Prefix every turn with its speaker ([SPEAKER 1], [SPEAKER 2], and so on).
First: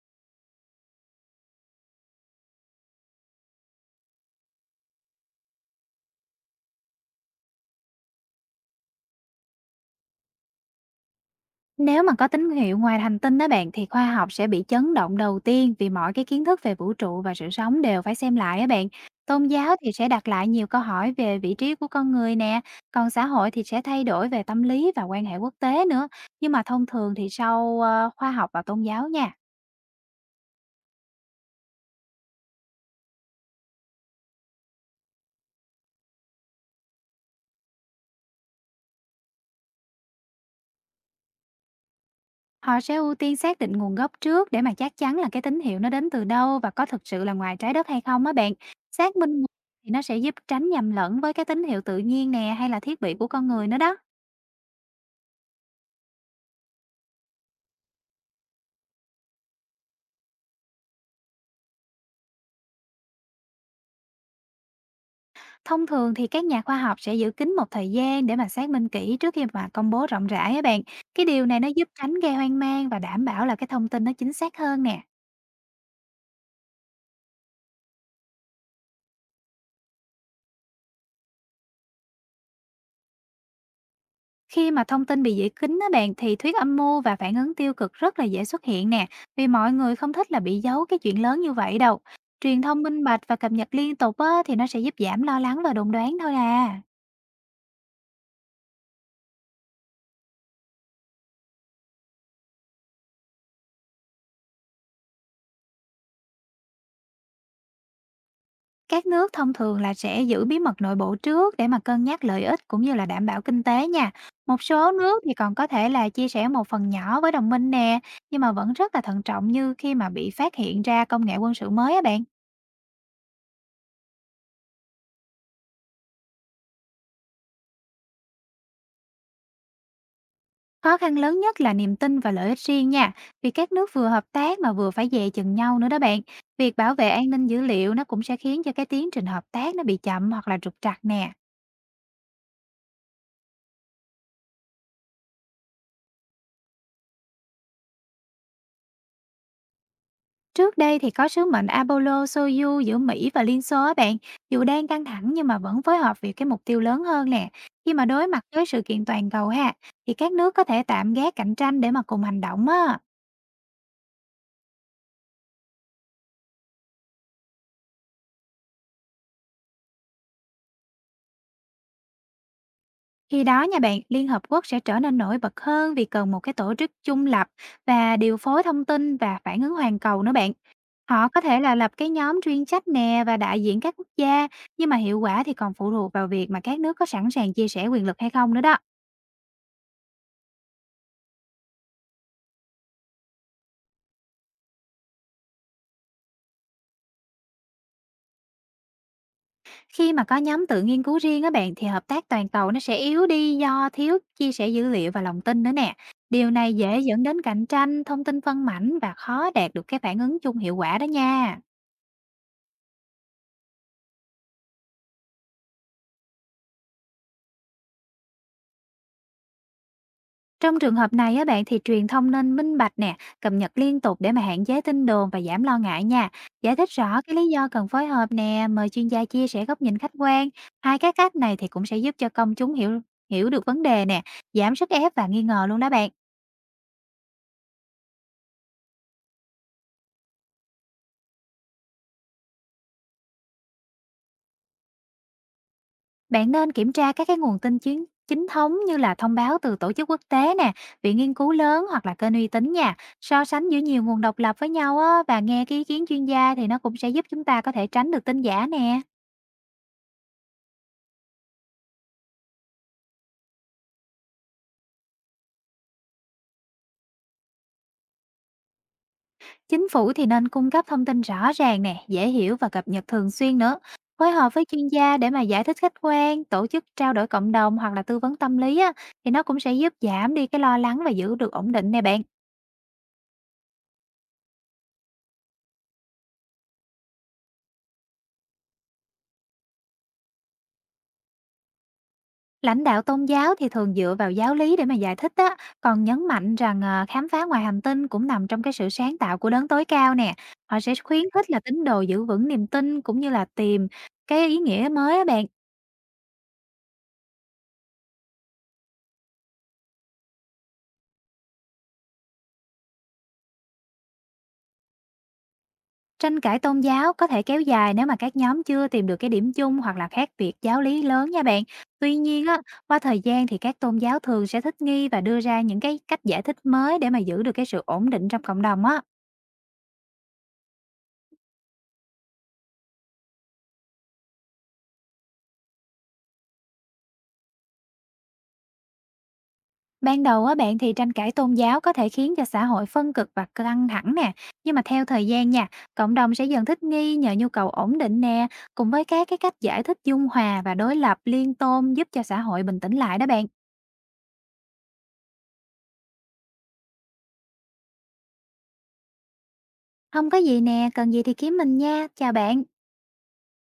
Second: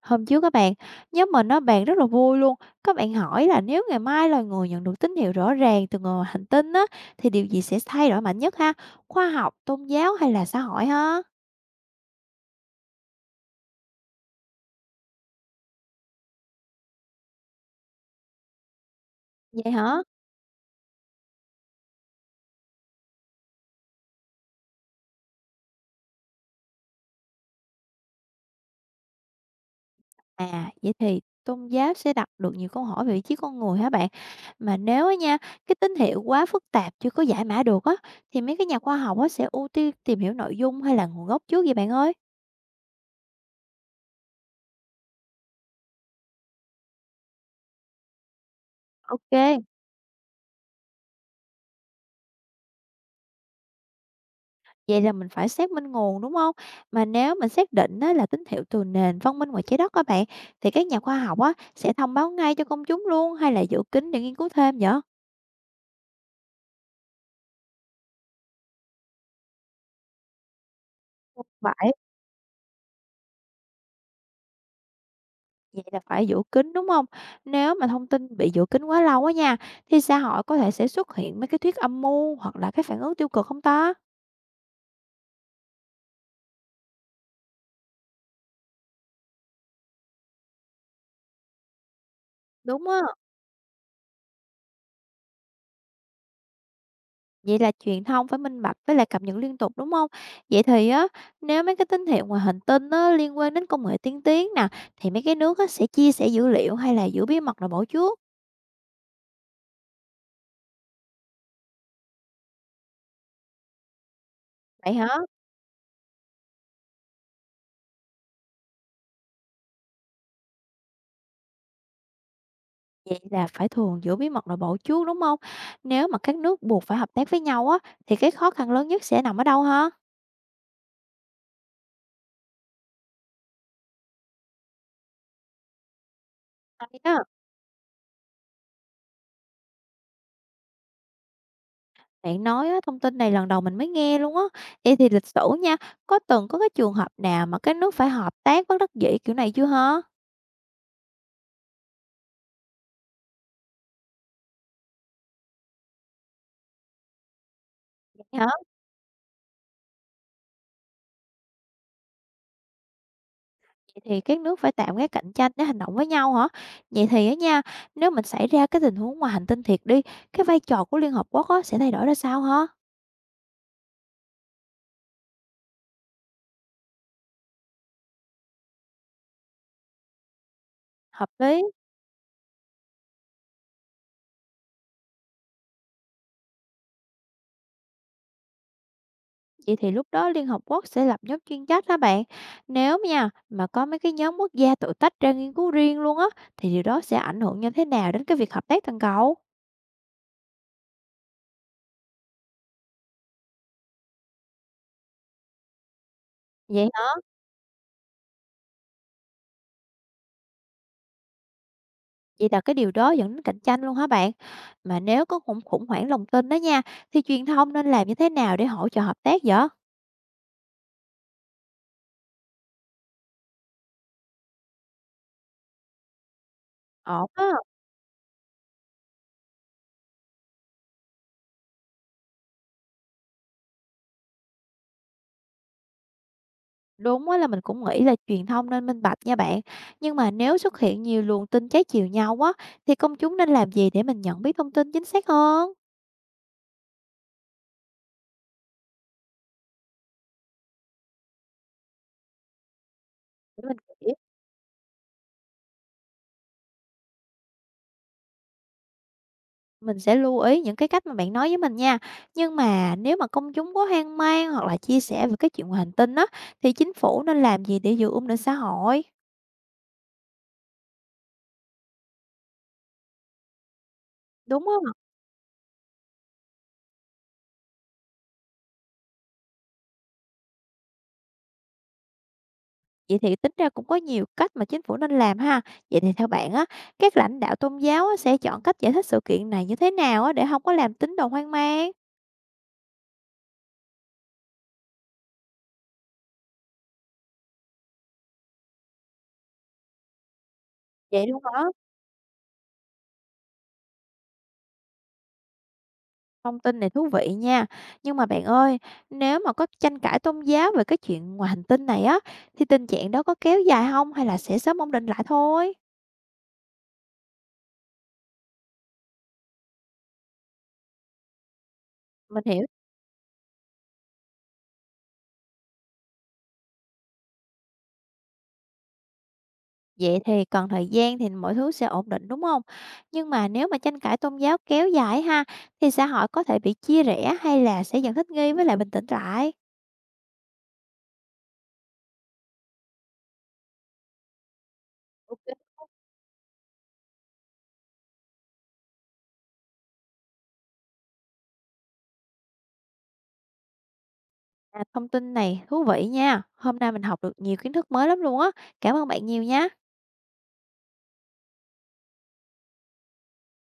[SPEAKER 1] Hôm trước các bạn, nhóm mình nó bàn rất là vui luôn. Các bạn hỏi là nếu ngày mai loài người nhận được tín hiệu rõ ràng từ ngoài hành tinh á, thì điều gì sẽ thay đổi mạnh nhất ha? Khoa học, tôn giáo hay là xã hội ha?
[SPEAKER 2] Nếu mà có tín hiệu ngoài hành tinh đó bạn, thì khoa học sẽ bị chấn động đầu tiên, vì mọi cái kiến thức về vũ trụ và sự sống đều phải xem lại á bạn. Tôn
[SPEAKER 1] Vậy
[SPEAKER 2] giáo thì
[SPEAKER 1] hả?
[SPEAKER 2] sẽ đặt lại nhiều câu hỏi về vị trí của con người nè, còn xã hội thì sẽ thay đổi về tâm lý và quan hệ quốc tế nữa. Nhưng mà thông thường thì sau khoa học và tôn giáo nha,
[SPEAKER 1] À, vậy thì tôn giáo sẽ đặt được nhiều câu hỏi về vị trí con người hả bạn? Mà nếu á nha, cái tín hiệu quá phức tạp chưa có giải mã được á, thì mấy cái nhà khoa học á sẽ ưu tiên tìm hiểu nội dung hay là nguồn gốc trước vậy bạn ơi?
[SPEAKER 2] họ sẽ ưu tiên xác định nguồn gốc trước để mà chắc chắn là cái tín hiệu nó đến từ đâu và có thực sự là ngoài trái đất hay không á bạn. Xác minh nguồn
[SPEAKER 1] Ok.
[SPEAKER 2] thì nó sẽ giúp tránh nhầm lẫn với cái tín hiệu tự nhiên nè, hay là thiết bị của con người nữa đó.
[SPEAKER 1] Vậy là mình phải xác minh nguồn, đúng không? Mà nếu mình xác định á là tín hiệu từ nền văn minh ngoài Trái Đất các bạn, thì các nhà khoa học á sẽ thông báo ngay cho công chúng luôn hay là giữ kín để nghiên cứu thêm vậy?
[SPEAKER 2] Thông thường thì các nhà khoa học sẽ giữ kín một thời gian để mà xác minh kỹ trước khi mà công bố rộng rãi á bạn. Cái điều
[SPEAKER 1] Không
[SPEAKER 2] này nó giúp
[SPEAKER 1] phải,
[SPEAKER 2] tránh gây hoang mang và đảm bảo là cái thông tin nó chính xác hơn nè.
[SPEAKER 1] vậy là phải giữ kín, đúng không? Nếu mà thông tin bị giữ kín quá lâu á nha, thì xã hội có thể sẽ xuất hiện mấy cái thuyết âm mưu hoặc là cái phản ứng tiêu cực không ta?
[SPEAKER 2] Khi mà thông tin bị giữ kín á bạn, thì thuyết âm mưu và phản ứng tiêu cực rất là dễ xuất hiện nè. Vì mọi người không thích là bị giấu cái chuyện lớn như vậy đâu. Truyền thông
[SPEAKER 1] Đúng á.
[SPEAKER 2] minh bạch và cập nhật liên tục á, thì nó sẽ giúp giảm lo lắng và đồn đoán thôi à.
[SPEAKER 1] Vậy là truyền thông phải minh bạch với lại cập nhật liên tục, đúng không? Vậy thì á, nếu mấy cái tín hiệu ngoài hành tinh á, liên quan đến công nghệ tiên tiến nè, thì mấy cái nước á, sẽ chia sẻ dữ liệu hay là giữ bí mật nội bộ trước?
[SPEAKER 2] Các nước thông thường là sẽ giữ bí mật nội bộ trước để mà cân nhắc lợi ích, cũng như là đảm bảo kinh tế nha. Một số
[SPEAKER 1] Vậy hả?
[SPEAKER 2] nước thì còn có thể là chia sẻ một phần nhỏ với đồng minh nè, nhưng mà vẫn rất là thận trọng, như khi mà bị phát hiện ra công nghệ quân sự mới á bạn.
[SPEAKER 1] Vậy là phải thường giữ bí mật nội bộ trước, đúng không? Nếu mà các nước buộc phải hợp tác với nhau á, thì cái khó khăn lớn nhất sẽ nằm ở đâu hả?
[SPEAKER 2] Khó khăn lớn nhất là niềm tin và lợi ích riêng nha, vì các nước vừa hợp tác mà vừa phải dè chừng nhau nữa đó bạn. Việc bảo
[SPEAKER 1] Hay
[SPEAKER 2] vệ
[SPEAKER 1] á,
[SPEAKER 2] an ninh dữ liệu nó cũng sẽ khiến cho cái tiến trình hợp tác nó bị chậm hoặc là trục trặc nè.
[SPEAKER 1] bạn nói á, thông tin này lần đầu mình mới nghe luôn á. Vậy thì lịch sử nha, có từng có cái trường hợp nào mà các nước phải hợp tác bất đắc dĩ kiểu này chưa ha?
[SPEAKER 2] Trước đây thì có sứ mệnh Apollo-Soyuz giữa Mỹ và Liên Xô á bạn, dù đang căng thẳng nhưng mà vẫn phối hợp vì cái mục tiêu lớn hơn nè. Khi mà đối
[SPEAKER 1] Vậy
[SPEAKER 2] mặt
[SPEAKER 1] hả?
[SPEAKER 2] với sự kiện toàn cầu ha, thì các nước có thể tạm gác cạnh tranh để mà cùng hành động á.
[SPEAKER 1] Vậy thì các nước phải tạo cái cạnh tranh để hành động với nhau hả? Vậy thì á nha, nếu mình xảy ra cái tình huống ngoài hành tinh thiệt đi, cái vai trò của Liên Hợp Quốc á, sẽ thay đổi ra sao hả?
[SPEAKER 2] Khi đó nha bạn, Liên Hợp Quốc sẽ trở nên nổi bật hơn, vì cần một cái tổ chức trung lập và điều phối thông tin và phản ứng hoàn cầu nữa bạn. Họ
[SPEAKER 1] Hợp
[SPEAKER 2] có thể
[SPEAKER 1] lý,
[SPEAKER 2] là lập cái nhóm chuyên trách nè và đại diện các quốc gia, nhưng mà hiệu quả thì còn phụ thuộc vào việc mà các nước có sẵn sàng chia sẻ quyền lực hay không nữa đó.
[SPEAKER 1] vậy thì lúc đó Liên Hợp Quốc sẽ lập nhóm chuyên trách đó bạn. Nếu nha, mà có mấy cái nhóm quốc gia tự tách ra nghiên cứu riêng luôn á, thì điều đó sẽ ảnh hưởng như thế nào đến cái việc hợp tác toàn cầu?
[SPEAKER 2] Khi mà có nhóm tự nghiên cứu riêng á bạn, thì hợp tác toàn cầu nó sẽ yếu đi do thiếu chia sẻ dữ liệu và lòng tin nữa nè. Điều này
[SPEAKER 1] Vậy
[SPEAKER 2] dễ
[SPEAKER 1] hả?
[SPEAKER 2] dẫn đến cạnh tranh, thông tin phân mảnh và khó đạt được cái phản ứng chung hiệu quả đó nha.
[SPEAKER 1] Vậy là cái điều đó dẫn đến cạnh tranh luôn hả bạn? Mà nếu có khủng khủng hoảng lòng tin đó nha, thì truyền thông nên làm như thế nào để hỗ trợ hợp tác vậy?
[SPEAKER 2] Trong trường hợp này á bạn, thì truyền thông nên minh bạch nè, cập nhật liên tục để mà hạn chế tin đồn và giảm lo ngại nha. Giải thích rõ
[SPEAKER 1] Ổn
[SPEAKER 2] cái
[SPEAKER 1] á.
[SPEAKER 2] lý do cần phối hợp nè, mời chuyên gia chia sẻ góc nhìn khách quan. Hai cái cách này thì cũng sẽ giúp cho công chúng hiểu hiểu được vấn đề nè, giảm sức ép và nghi ngờ luôn đó bạn.
[SPEAKER 1] Đúng á, là mình cũng nghĩ là truyền thông nên minh bạch nha bạn. Nhưng mà nếu xuất hiện nhiều luồng tin trái chiều nhau á, thì công chúng nên làm gì để mình nhận biết thông tin chính xác hơn?
[SPEAKER 2] Bạn nên kiểm tra các cái nguồn tin chính chính thống, như là thông báo từ tổ chức quốc tế nè, viện nghiên cứu lớn hoặc là kênh uy tín nha. So
[SPEAKER 1] Để
[SPEAKER 2] sánh
[SPEAKER 1] mình
[SPEAKER 2] giữa nhiều
[SPEAKER 1] kể,
[SPEAKER 2] nguồn độc lập với nhau á, và nghe cái ý kiến chuyên gia thì nó cũng sẽ giúp chúng ta có thể tránh được tin giả nè.
[SPEAKER 1] mình sẽ lưu ý những cái cách mà bạn nói với mình nha. Nhưng mà nếu mà công chúng có hoang mang hoặc là chia sẻ về cái chuyện ngoài hành tinh á, thì chính phủ nên làm gì để giữ ổn định xã hội?
[SPEAKER 2] Chính phủ thì nên cung cấp thông tin rõ ràng nè, dễ hiểu và cập nhật thường xuyên nữa. Phối hợp với
[SPEAKER 1] Đúng không?
[SPEAKER 2] chuyên gia để mà giải thích khách quan, tổ chức trao đổi cộng đồng hoặc là tư vấn tâm lý á, thì nó cũng sẽ giúp giảm đi cái lo lắng và giữ được ổn định nè bạn.
[SPEAKER 1] Vậy thì tính ra cũng có nhiều cách mà chính phủ nên làm ha. Vậy thì theo bạn á, các lãnh đạo tôn giáo á, sẽ chọn cách giải thích sự kiện này như thế nào á, để không có làm tín đồ hoang mang?
[SPEAKER 2] Lãnh đạo tôn giáo thì thường dựa vào giáo lý để mà giải thích á, còn nhấn mạnh rằng, khám phá ngoài hành tinh cũng nằm trong cái sự sáng tạo của đấng tối cao nè. Họ sẽ khuyến
[SPEAKER 1] Vậy luôn
[SPEAKER 2] khích là
[SPEAKER 1] hả?
[SPEAKER 2] tín đồ giữ vững niềm tin, cũng như là tìm cái ý nghĩa mới á bạn.
[SPEAKER 1] Thông tin này thú vị nha. Nhưng mà bạn ơi, nếu mà có tranh cãi tôn giáo về cái chuyện ngoài hành tinh này á, thì tình trạng đó có kéo dài không hay là sẽ sớm ổn định lại thôi?
[SPEAKER 2] Tranh cãi tôn giáo có thể kéo dài nếu mà các nhóm chưa tìm được cái điểm chung hoặc là khác biệt giáo lý lớn nha bạn. Tuy
[SPEAKER 1] Mình
[SPEAKER 2] nhiên á,
[SPEAKER 1] hiểu.
[SPEAKER 2] qua thời gian thì các tôn giáo thường sẽ thích nghi và đưa ra những cái cách giải thích mới để mà giữ được cái sự ổn định trong cộng đồng á.
[SPEAKER 1] Vậy thì cần thời gian thì mọi thứ sẽ ổn định đúng không? Nhưng mà nếu mà tranh cãi tôn giáo kéo dài ha, thì xã hội có thể bị chia rẽ hay là sẽ dần thích nghi với lại bình tĩnh lại?
[SPEAKER 2] Ban đầu á bạn, thì tranh cãi tôn giáo có thể khiến cho xã hội phân cực và căng thẳng nè, nhưng mà theo thời
[SPEAKER 1] Ok.
[SPEAKER 2] gian nha, cộng đồng sẽ dần thích nghi nhờ nhu cầu ổn định nè, cùng với các cái cách giải thích dung hòa và đối lập liên tôn giúp cho xã hội bình tĩnh lại đó bạn.
[SPEAKER 1] À, thông tin này thú vị nha. Hôm nay mình học được nhiều kiến thức mới lắm luôn á. Cảm ơn bạn nhiều nha.
[SPEAKER 2] Không có gì nè, cần gì thì kiếm mình nha. Chào bạn.